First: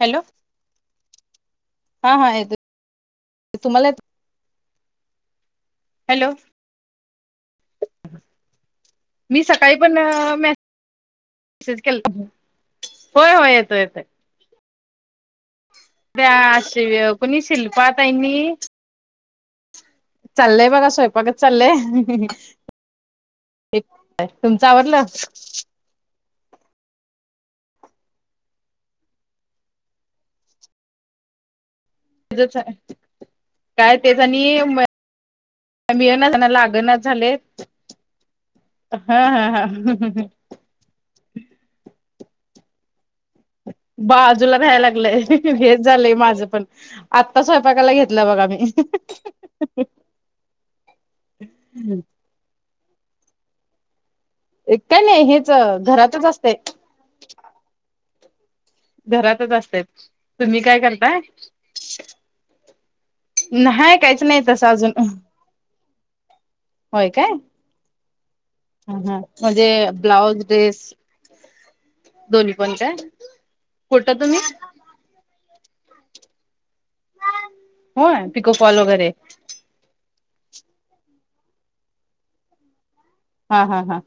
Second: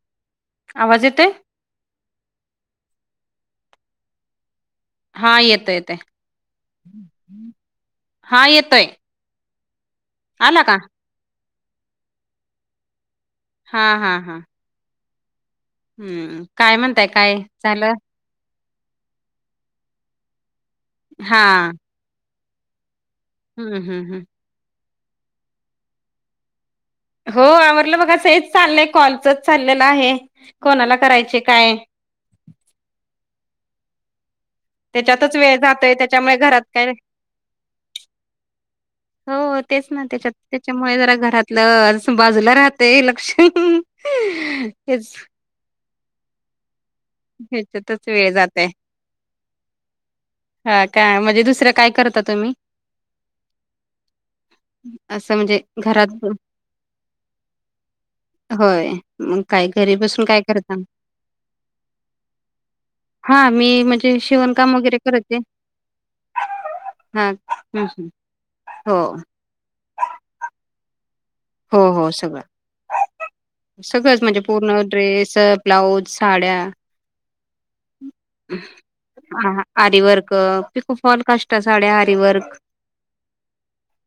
Hello! आवाज येतोय? हा हा येतोय. तुम्हाला येत? हा येतो येतं. हॅलो हा येतोय. मी सकाळी पण आला का? मेसेज केलता. होय होय येतो हा येतोय. हा हा. त्या हम्म काय शि म्हणताय का काय कुणी शिल्पा झालं? ताईंनी चाललय बघा स्वयंपाकच हा चाललंयय हम्म हम्म हम्म. [unintelligible] तुमच आवरल? हो आवरलं बघा असं हेच चाललंय कॉलचच चाललेलं आहे कोणाला करायचे काय. तिथंच आहे. काय तेच आणि मय त्याच्यातच वेळ जातोय मियना त्याच्यामुळे ह्यांना घरात काय लागणच झाले. हा हा हो हा. तेच ना त्याच्यात त्याच्यामुळे जरा घरातलं बाजूला असं राहतंय लक्ष ही नाही. बाजूला राहायला लागलंय हेच झालंय माझं पण. आत्ता स्वयंपाकाला ह्याच्यातच घेतला वेळ बघा जातय. मी. हा काय म्हणजे दुसरं काय करता तुम्ही? काय नाही असं हेच म्हणजे घरातच घरात असते होय मंग घरातच काय असते घरी बसून काय तुम्ही करता? करताय हा मी नाही म्हणजे काहीच नाही शिवण तसं काम वगैरे अजून करते. होय काय हां, हं, हं. हा हो, हा म्हणजे ब्लाऊज, ड्रेस? हो हो सगळं दोन्ही पण काय कुठं सगळंच तुम्ही म्हणजे पूर्ण ड्रेस ब्लाऊज, साड्या होय पिको फॉल वगैरे आरी वर्क, पिकू फॉल, काष्ट साड्या, आरी वर्क. हा हा हा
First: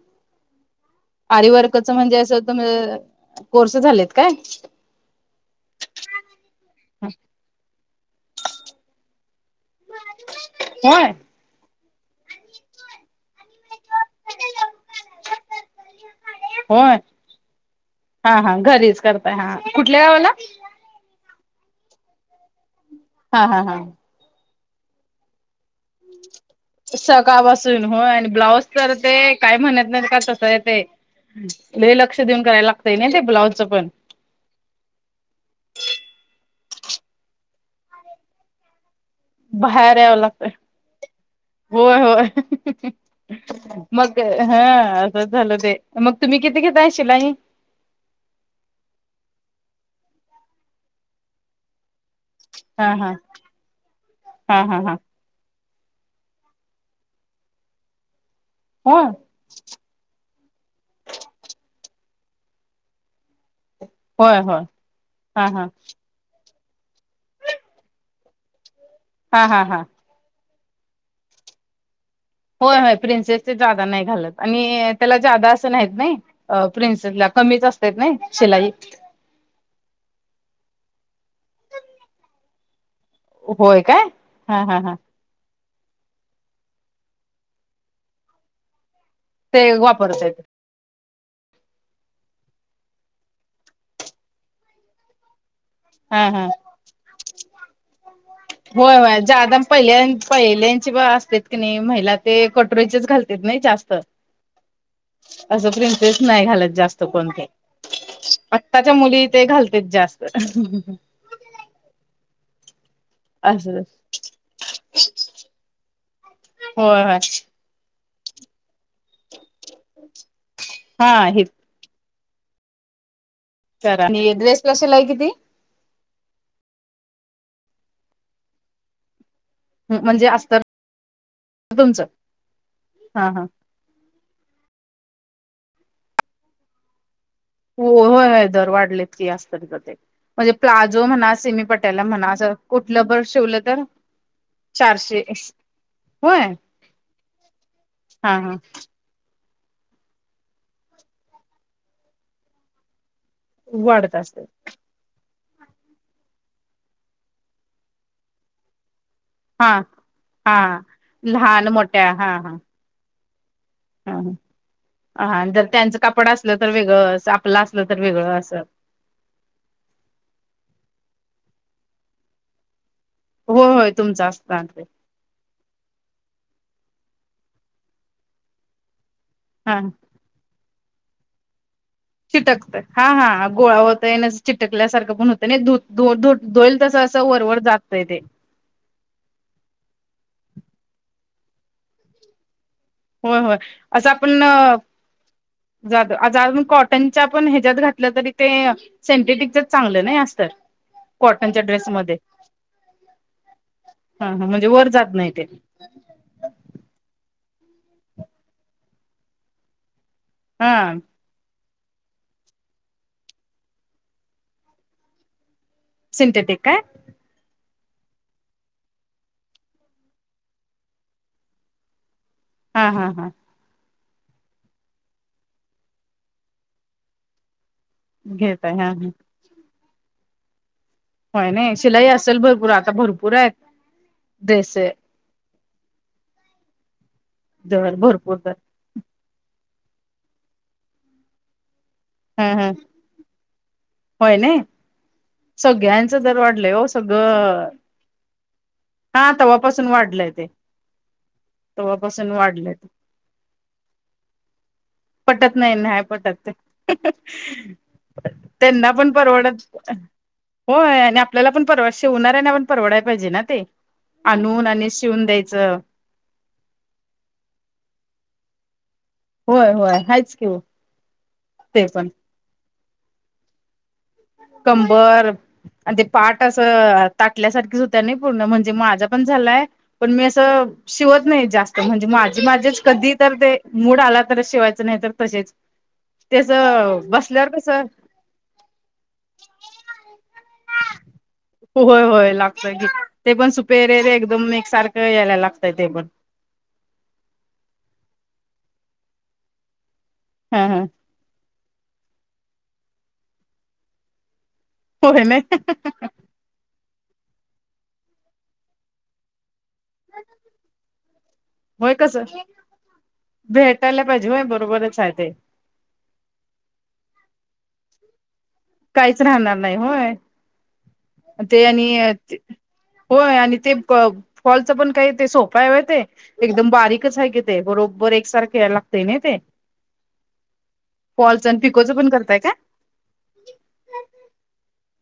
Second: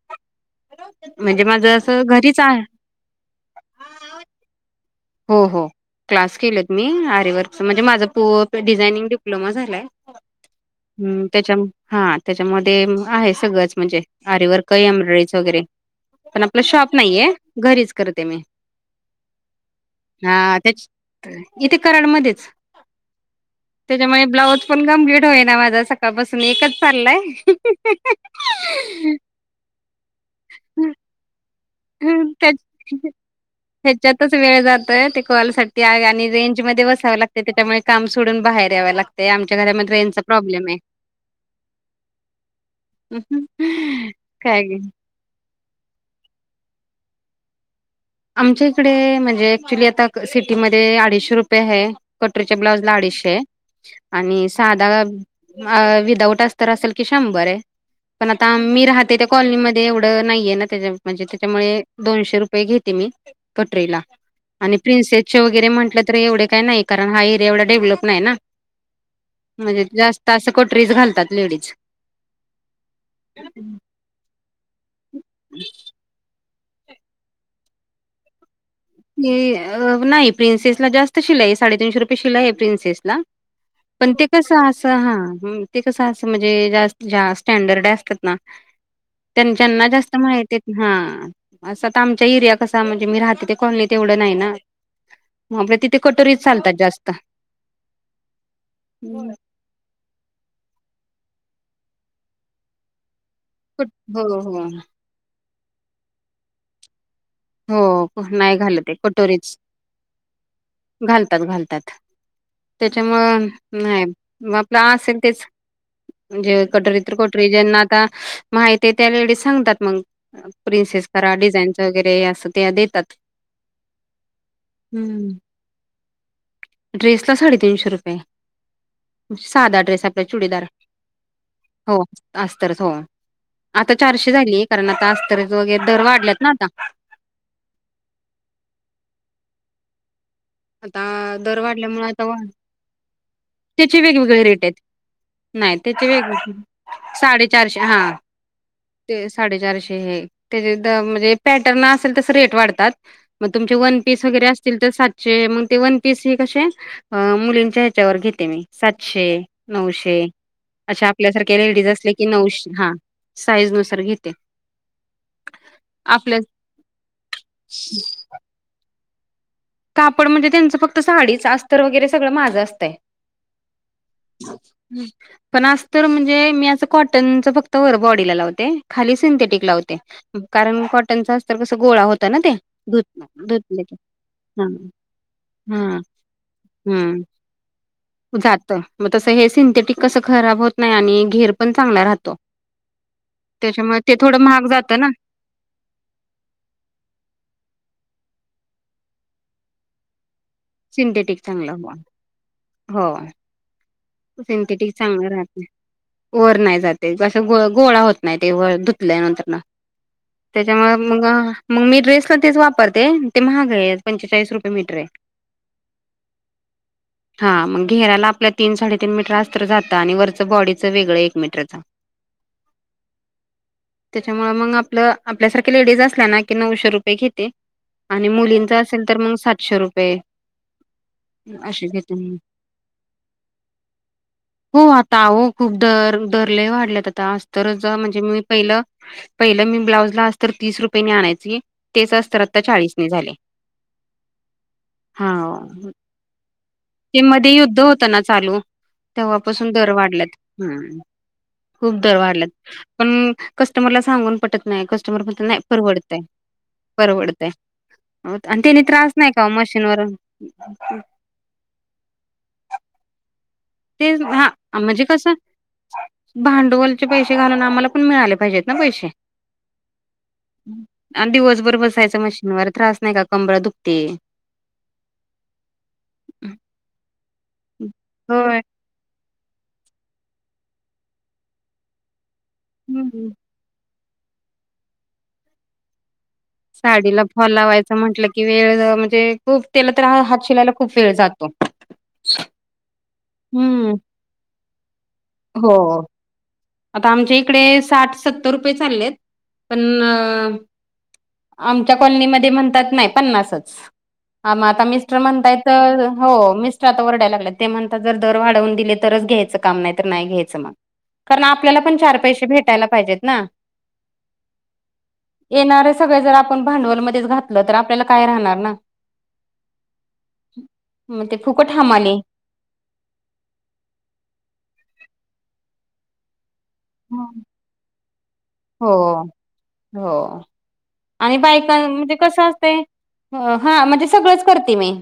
म्हणजे आरी माझं वर्कच म्हणजे घरीच असं आहे. तमे [unintelligible] कोर्स झालेत काय? हो हो. क्लास केलेत मी आरी वर्कच म्हणजे माझा पू डिझायनिंग डिप्लोमा झालाय. होय. हं, त्याच्या म हा त्याच्यामध्ये आहे सगळंच म्हणजे आरी वर्क ही एम्ब्रॉयडरीच वगैरे पण आपलं होय शॉप नाहीये घरीच करते हा मी. घरीच करताय हा कुठल्या गावाला हा त्याच इथे करायला मध्येच. हा हा हा. त्याच्यामुळे ब्लाउज पण कंप्लीट होय ना माझा सक काळ पासून एकच चाललंय. सकाळपासून होय आणि ब्लाऊज तर ते काय म्हणत नाहीत का तसं आहे ते लय लक्ष देऊन करायला लागतय ना ते ब्लाउजचं पण. त्याच्यातच वेळ जातय ते कॉल साठी आ आणि रेंज मध्ये बसावं लागते त्याच्यामुळे काम सोडून बाहेर यावं लाग ते आमच्या घरामध्ये बाहेर यावं रेंजचा लागतंय प्रॉब्लेम आहे. होय होय मग काय हा. बस झालं ते मग तुम्ही किती घेताय शिलाई? आमच्या इकडे म्हणजे ॲक्च्युली क आता सिटीमध्ये अडीचशे रुपये है. कटोरीच्या हा ब्लाउजला हा अडीचशे आणि हा हा सादा हा व अ विदाउट अस्तर असेल की शंभर आहे पण आता मी होय राहते त्या कॉलनीमध्ये एवढं नाहीये ना त्याच्या म्हणजे त्याच्यामुळे दोनशे रुपये घेते मी कटरीला. होय होय आणि प्रिन्सेसचे हा वगैरे हा म्हंटलं तर एवढे काही नाही कारण हा एरिया एवढा डेव्हलप नाही ना हा हा हा म्हणजे जास् त असं कटोरीज घालतात लेडीज. होय होय प्रिन्सेसचे जादा नाही घालत आणि त्याला जादा असं नाहीत नाही. अ प्रिन्सेस ला कमीच असतात नाय शिलाई. हे नाही प्रिन्सेस ला जास्त शिलाई आहे साडेतीनशे रुपये शिलाई आहे प्रिन्सेसला. होय काय पण ते हा कसं असं हा हम्म. ते असं म्हणजे जास ज्यास स्टडर्ड या असतात ना ते त्यांच्यांना जास्त वापरताय माहिती हा असं तर आमच्या इर्या कसा म्हणजे मी राहते ते कॉलनीत एवढं नाही ना. म आपल तिथे हा कटोरी हा चालतात जास्त. होय होय. हम्म ज्यादम पहिल्या पहिल्यांची बा असते की नाही महिला ते कटोरीचीच घालत तेत नही जास्त. हो हो असं प्रिनसेस नाही घालत जास्त कोण ते. हो नाही घालत आत्ताच्या आहे मुली ते कटोरीच घालतेच जास्त घालतात घालतात. त्याच्यामुळं नाही, म आपलं असेल तेच. म्हणजे कटोरी होय तर होय कटोरी. ज्यांना आता माहिती आहे त्या लेडीज सांगतात मग. प्रिन्सेस हा करा, हे डिझाईनच वगैरे असं ते देतात. आणि ड्रेसला शिलाई हम्म. किती? ड्रेसला साडेतीनशे रुपये. साधा ड्रेस आपला म्हणजे अस्तर चुडीदार, हो तुमचं अस्तरच हो. हा हा आता चारशे झाली कारण आता अस्तरचा वगैरे दर वाढल्यात ना आता. हो होय होय दर वाढलेतली अस्तरच ते. म्हणजे आता प्लाझो म्हणा दर सेमी पट्यायला म्हणा अस कुठलं बर शिवल त्याची वेगवेगळे रेट आहेत. नाही त्याचे होय वेगवेगळे साडेचारशे हा. हा हा. ते साडेचारशे हे त्याच्या द म्हणजे पॅटर्न असेल तस रेट वाढतात. म तुमचे वन वाढत पीस असते वगैरे अस असतील तर सातशे. मग ते वन पीस हे कसे मुलींच्या ह्याच्यावर घेते मी. सातशे हा नऊशे, हा. अशा आपल्यासारखे लहान लेडीज मोठ्या असले की नऊशे. हा साईज नुसार हं घेते हं. हा जर त्यांचं कपड आपल्या असलं तर वेगळं, आपलं असलं तर वेगळं असं. कापड म्हणजे त्यांचं फक्त साडीच अस्तर वगैरे सगळं माझं असतंय. हो होय तुमचा असत ना ते. हं. पण आस्तर म्हणजे मी असं कॉटनच फक्त वर बॉडीला लावते. खाली सिंथेटिक हा. लावते. कारण कॉटनचा अस्तर कस गोळा होत चिटकत, हा हा गोळा होतय न हा चिटकल्यासारखं पण होतं नाही. हा धू धोईल तसं असं वरवर जातंय ते. जात. म तसं हे सिंथेटिक कसं खराब होत नाही आणि घेर पण चांगला राहतो. होय होय. त्याच्यामुळे ते थोडं महाग जात ना. जातं, अज अजून कॉटनच्या पण ह्याच्यात घातलं तरी ते सिंथेटिकच चांगलं नाही अस्तर. सिंथेटिक चांगलं बुवा. होय, ह हो ह म्हणजे वर सिंथेटिक जात नाही चांगलं ते राहते. वर नाही जाते असं ग गोळा होत नाही ते, व धुतल्यानंतरन. हा त्याच्यामुळे मग मग मी ड्रेसला तेच वापरते. ते महाग आहे पंचेचाळीस रुपये मीटर आहे. सिंथटिक काय? हा मग घेराला आपल्या तीन साडे तीन तीन मीटर अस्तर जातं आणि वरचं बॉडीचं वेगळं एक मीटरच. हा हा हा. त्याच्यामुळ मग आपलं आपल्यासारखे लेडीज असल्या ना की नऊशे रुपये घेते. आणि मुलींच घेताय हा असेल ह तर मग सातशे रुपये. होय नाही असे शिलाई घेते मी. असेल भरपूर आता भरपूर आहेत. ड्रेस हो आता अहो खूप दर दर लई वाढल्यात आता. अस्तरच आता दर म्हणजे भरपूर मी दर पहिलं पहिलं मी ब्लाउजला अस्तर तीस रुपयेनी आणायची. तेच अस्तर ह आता ह चाळीस न झाले. होय नाही हा. सगळ्यांच दर वाढलंय हो ते मध्ये सगळं युद्ध होत ना चालू हा तेव्हापासून तव्हापासून दर वाढल्यात. वाढलंय ते हम्म. खूप दर तव्हापासून वाढल्यात. वाढलंय ते पण कस्टमरला सांगून पटत नाही. कस्ट पटत नाही. नाय पटत. परवडतय. आणि त्याने त्यांना पण त्रास नाही का ओ परवडत. मशीनवर होय आणि आपल्याला पण परवाड शिवाऱ्याना पण परवडाय पाहिजे ना ते. ते हा आणून आणि म्हणजे शिवून कसं द्यायचं. भांडवलचे पैसे घालून, आम्हाला पण मिळाले पाहिजेत ना पैसे. होय होय हायच की ओ आण दिवसभर ते पण. बसायच मशीनवर त्रास नाही का. कंबर दुखते. कंबर आणि ते पाठ असं ताटल्यासारखीच होत्या नाही पूर्ण. होय. म्हणजे माझा पण झालंय. पण मी असं शिवत नाही जास्त. म्हणजे माझी माझेच. कधी हम्म. तर ते मूड आला तरच शिवायच, नाही तर तसेच. त्याच साडीला बसल्यावर कसं फलावायचं म्हटलं कि वेळ ते खूप त्याला तर आहा, हात शिलायला खूप वेळ जातो. होय-होय लागतय ते पण हम्म सुपेरेरे एकदम एकसारखं यायला लागतंय हो ते पण. आता आमच्या इकडे साठ-सत्तर रुपये चाललेत. पण हा हा. आमच्या कॉलनीमध्ये म्हणतात नाही पन्नासच. आ मग आता मिस्टर होय नाही म्हणतायत. हो मिस्टर आता वरडायला लागलेत. ते म्हणता जर दर वाढवून दिले, तरच घ्यायचं काम. नाही तर नाही घ्यायचं मग. कारण आपल्याला होय पण चार कसं पैसे भेटायला पाहिजेत ना. भेटायला पाहिजे होय बरोबरच आहे ते. येणारे सगळे जर आपण भांडवलमध्येच घातलं. तर आपल्याला काय राहणार ना. काहीच राहणार नाही होय, मग ते फुकट आणि हमाली होय आणि ते फॉलच पण काही ते सोप हाय वय ते. एकदम बारीक कच हाय ते. बरोबर एक सारखे हो यायलागतय नाही ते. हो. आणि फॉलच बायका पिकोचं पण म्हणजे करताय कसं का असतय, हा म्हणजे सगळंच करते मी.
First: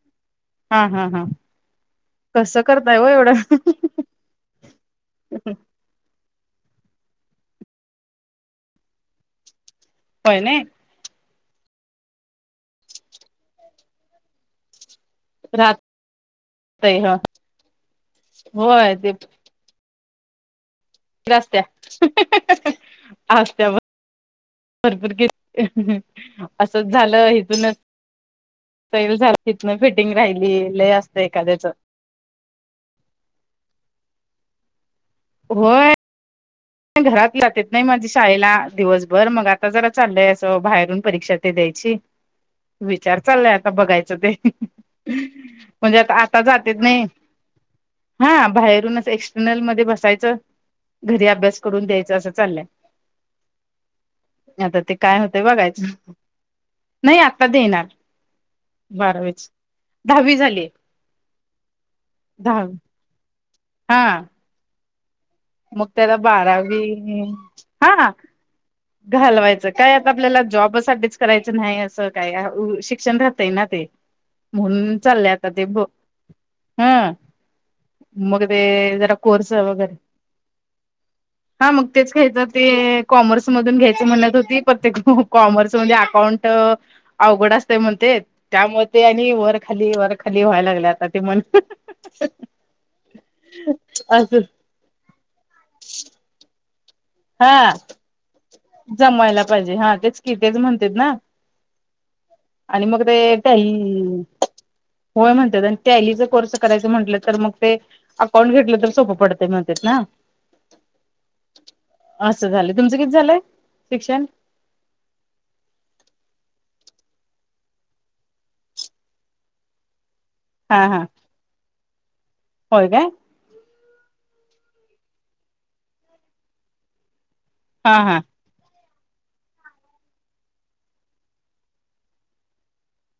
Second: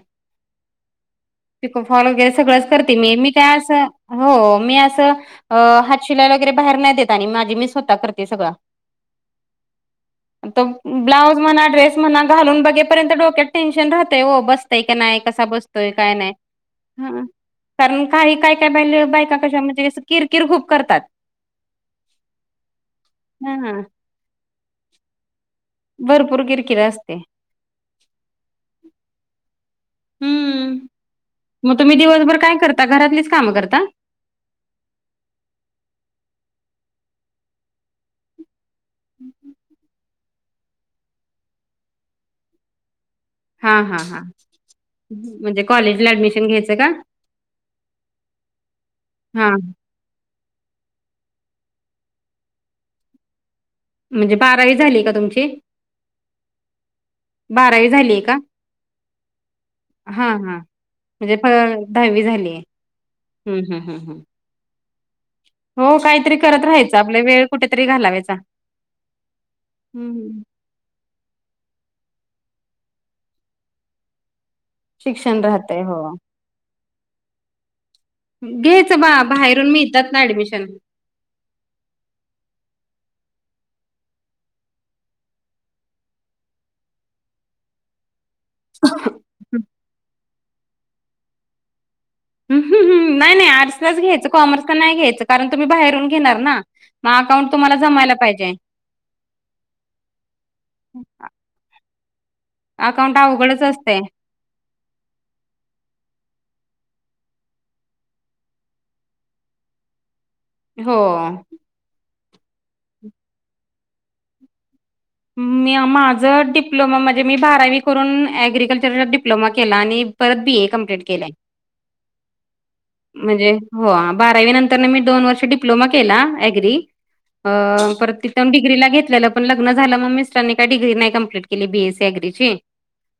हा, हा, हा. पिको-फॉल वगैरे कसं सगळंच करते करताय हो मी. मी एवढं काय असं हो मी असं अ हातशिलाईला वगैरे बाहेर नाही देत. आणि माझी मी स्वतः करते सगळं. होय नाही उत्तम. ब्लाउज म्हणा, ड्रेस म्हणा, घालून बघेपर्यंत डोक्यात टेन्शन राहतय ओ. बसतय का नाय? कसा बसतोय काय नाय. राहतय ह हम्म, कारण काये, होय काय-काय ते बायका कशा, म्हणजे अस किरकिर खूप करतात. असत्या, असत्या हा भरपूर किर भरपूर किरकिर असच असते. झालं, हीतनच सैल झाल. हितन फिट फिटींग राहिलीय. हम्म. लई असत एखाद्याच. मग तुम्ही दिवसभर काय कर ता? घरातलीच काम करता? होय घरात, पोर जात्यात नाही माझ्या शाळेला दिवसभर. मग आ आता जरा चालय असं बाहेरून परीक्षा ते द्यायची. विचार चाललाय आता हा हा बघायचं हा. ते. म्हणजे कॉलेजला आता आता ऍडमिशन घ्यायचं जातेत का? नाही. हा बाहेरूनच हा एक्सटर्नल मध्ये बसायचं. घरी अभ्यास करून द्यायचा असं चाललंय. म्हणजे बारावी आता ते झाली का काय होतेय तुमची? बघायचं. नाही आता देणार बारावी झालीय का? बारावीच. हा, दहावी हा झाली म्हणजे दहावी झालीय. दहावी हम्म हम् हा हम्मम्. मग त्याला करत बारावी, राहायचं आपला वेळ कुठेतरी हा हा. घालावायचा. घालवायचं काय आता आपल्याला हम्म. जॉब साठीच. करायचं नाही असं काय शिक्षण राहतय ना ते. म्हूनन चाललय शिक्षण आता ते राहतय ब हो. -हम्म. मग ते घ्यायचं बा जरा कोर्स बाहेरून वगैरे. मिळतात ना ऍडमिशन. हा मग तेच घ्यायच ते कॉमर्स मधून घ्यायच म्हणत होती, पर ते कॉमर्समध्ये अकाउंट अवघड असते म्हणते त त्यामुळे ते आणि वरखाली-वरखाली व्हायला लागल्या आता ते म्हण. अम ह ह नाही-नाही आर्टस लाच घ्यायचं असं कॉमर्स ला नाही घ्यायचं कारण तुम्ही बाहेरून घेणार ना. मग अकाउंट हा तुम्हाला जमायला पाहिजे. जमायला पाहिजे हा तेच कि तेच म्हणतेत ना? आणि मग ते अकाउंट अवघडच टॅली असतय - - होय म्हणतात आणि ते टॅलीचा कोर्स करायचं म्हटलं तर मग ते अकाउंट घेतलं तर सोपं पडतं म्हणतेत ना? हो. असं झालं. तुमचं किती झालंय शिक्षण मी माझं डिप्लोमा म्हणजे मी बारावी करून एग्रिकल्चरचा डिप्लोमा केला आणि परत बी ए हा कमप्लीट हा केलंय. होय काय म्हणजे? हो बारावी नंतरन मी दोन वर्ष डिप्लोमा केला अग्री. अ हा परत हा ते टर्म डिग्रीला घेतलेलं पण लग्न झालं मग मिस्टरांनी काय डिग्री नाही कंप्लीट केली बी एसी सी ॲग्रीची.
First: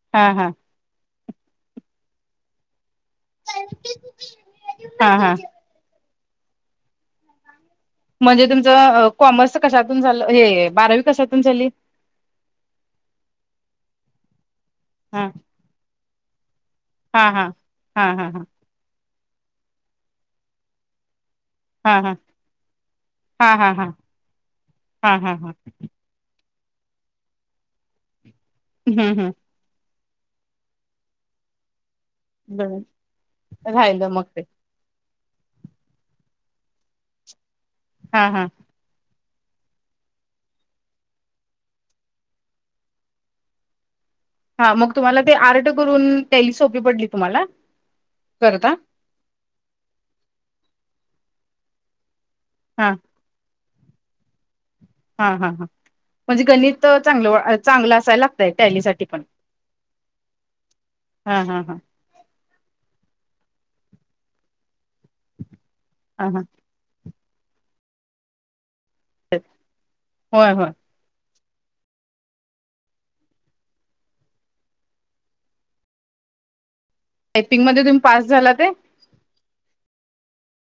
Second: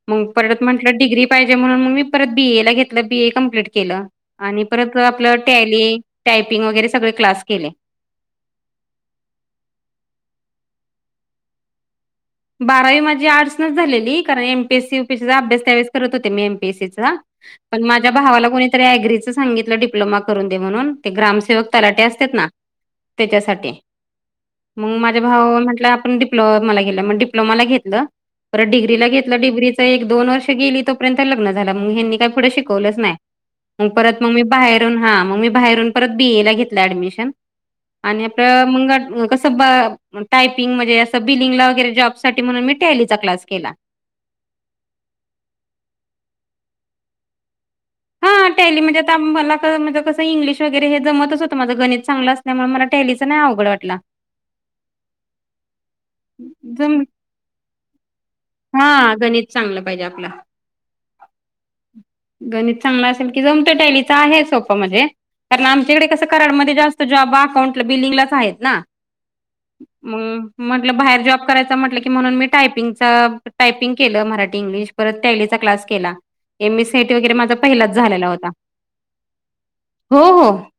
मग हा हा परत म्हटलं डिग्री पाहिजे म्हणून म मी परत बीए ला घेतलं बीए - कंप्लीट केलं आणि परत हा आपलं हा टॅल टायपिंग वगैरे सगळे क्लास केले. म्हणजे तुमचं कॉमर्स कशातून झालं हे बारावी कशातून झाली. बारावी माझी आर्टस नच झालेली कारण एमपीसी हा यूपीसीचा अभ्यास त्यावेळेस करत होते मी एमपीएसीच. रा हा हा पण हा माझ्या हा हा भावाला कुणीतरी अग्रीच सांगितल डिप्लोम करून दे म्हणून ते ग्रामसेवक हा तलाठी हा असत्यात ना त्याच्या हा साठी हा हा मग हा माझ्या हा हा भावान म्हटलाय आपण डिप् डिप्लोमा ला घेतल मग परत डिग्री ला हम्म घेतल. हम् डोग्रीच त एक -दोन वर्ष गेली तोपर्यंत लग्न झाल मग हेंनी काय पुढं बर शिकवलंच नाही म राहिलं परत मग ते मी बाहेर हा म मी बाहेरून परत बी ए ला घेतल ॲडमिशनन. आणि हा आपल हा मंग कस अस ब टायपिंग म्हणजे असं बिलिंगला वगैरे जॉब साठी म्हणून मी टॅलीचा क्लास केला. हा मग तुम्हाला ते आर्ट करून टॅली सोपी पडली तुम्हाला? हा करता टॅली म्हणजे आता मला क म्हंजे कसं इंग्लीश वगैरे हे जमत च होत माझ गणित चांगल असल्यामुळे मला हा टॅलीच त नाही अवघड वाटला. हा हा हां म्हणजे गणित जम चांगलं चांगलं असायलात त टॅली साठी हा पण गणित चांगलं पाहिजे आपला हा हा हा. गणित चांगलं असेल की जमत टॅलीच आहे सोप म्हणजे कारण आमच्याकडे कसं हा हा कराडमध्ये जास्त त जॉब अकाऊट ला आहे बिलिंगलाच आहेत ना? होय मंग होय आपल बाहेर जॉब करायचा म्हटलं की म्हणून मी टायपिंगचा - टायपिंग केलं मराठी - इंग्लिश परत टॅलीचा क्लास केला. M S C I T वगैरे माझा टायपिंग मध्ये पहिलाच तुम्ही पास झालेला होता. झाला ते हो हो -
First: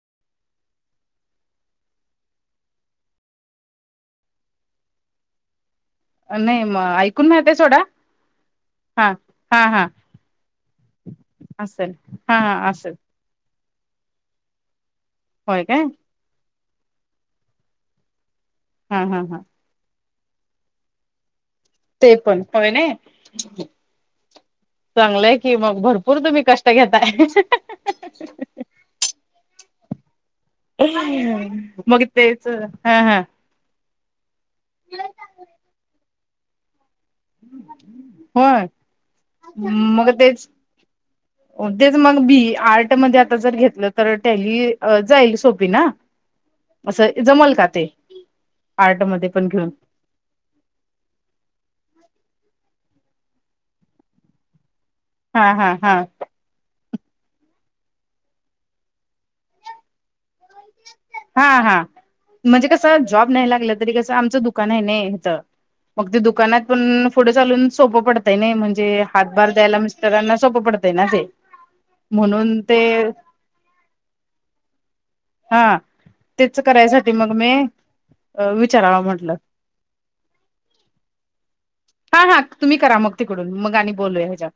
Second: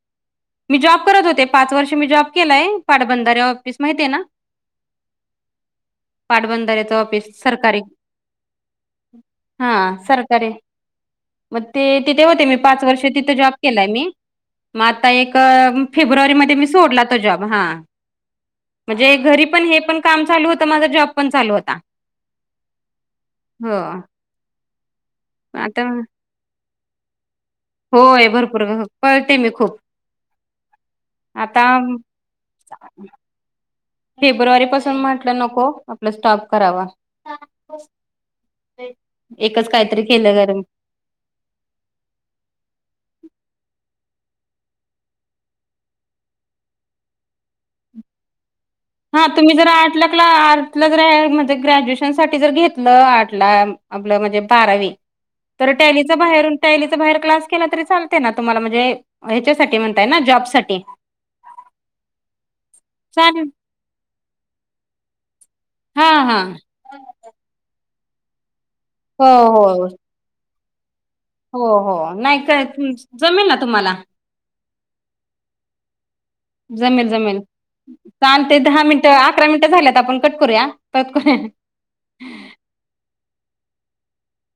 मी जॉब करत होते पाच वर्ष मी जॉब केलाय पाटबंधारे ऑफिस माहितेय ना? नाही पाटबंधाऱ्याच मग ऑफिस ऐकून माहीतय सरकारी सोडा. हा सरकारे मग ते असेल तिथे हा होते हा मी पाच असेल वर्ष तिथे जॉब केलाय मी. मग आता एक होय काय फेब्रुवारी मध्ये मी सोडला तो जॉब हा. हा म्हणजे हा हा घरी पण हे पण काम चालू होत माझा जॉब पण चालू होता. ते पण होय नाई हो चांगलंय कि. मग आता भरपूर तुम्ही कष्ट ते घेताय होय भरपूर गं पळते मी खूप. आता मग तेचं हा हा. फेब्रुवारी पासून म्हटलं नको आपला स्टॉप करावा. होय एकच काहीतरी मग केलं तेच गरम हो तेच मग बी आर्ट मध्ये आता जर घेतलं तर टॅली अ जाईल सोपी ना. असं जमल का ते? आर्ट हा मध्ये पण तुम्ही जर घेऊन आर टला क्ला आर्टला जर म्हणजे ग्रॅज्युएशन साठी जर घेतलं आर्टला आपलं म्हणजे बारावी हा हा तर हा टॅलीचा बाहेरून टेलीच्या बाहेर क्लास केला तरी चालते ना तुम्हाला म्हणजे ह्याच्यासाठी म्हणताय ना जॉब साठी हा हा म्हणजे कसं जॉब नाही चालेल लागलं तरी कसं आमचं दुकान आहे नाय हिथं हा मग ते हा दुकानात पण पुढं चालून सोपं पडतय नाही म्हणजे हो हातभाल द्यायला हो मिस्टरांना सोपं पडतंय ना ते. हो हो नाही काय तुम जमेल ना तुम्हाला. हां. जमेल जमेल तान ते दहा विचारावं मिनिटं म्हटलं अकरा मिनिटं झाल्यात आपण कट करूया परत करूया. हा हा तुम्ही करा मग तिकडून मग आणि बोलूया हेज्यात.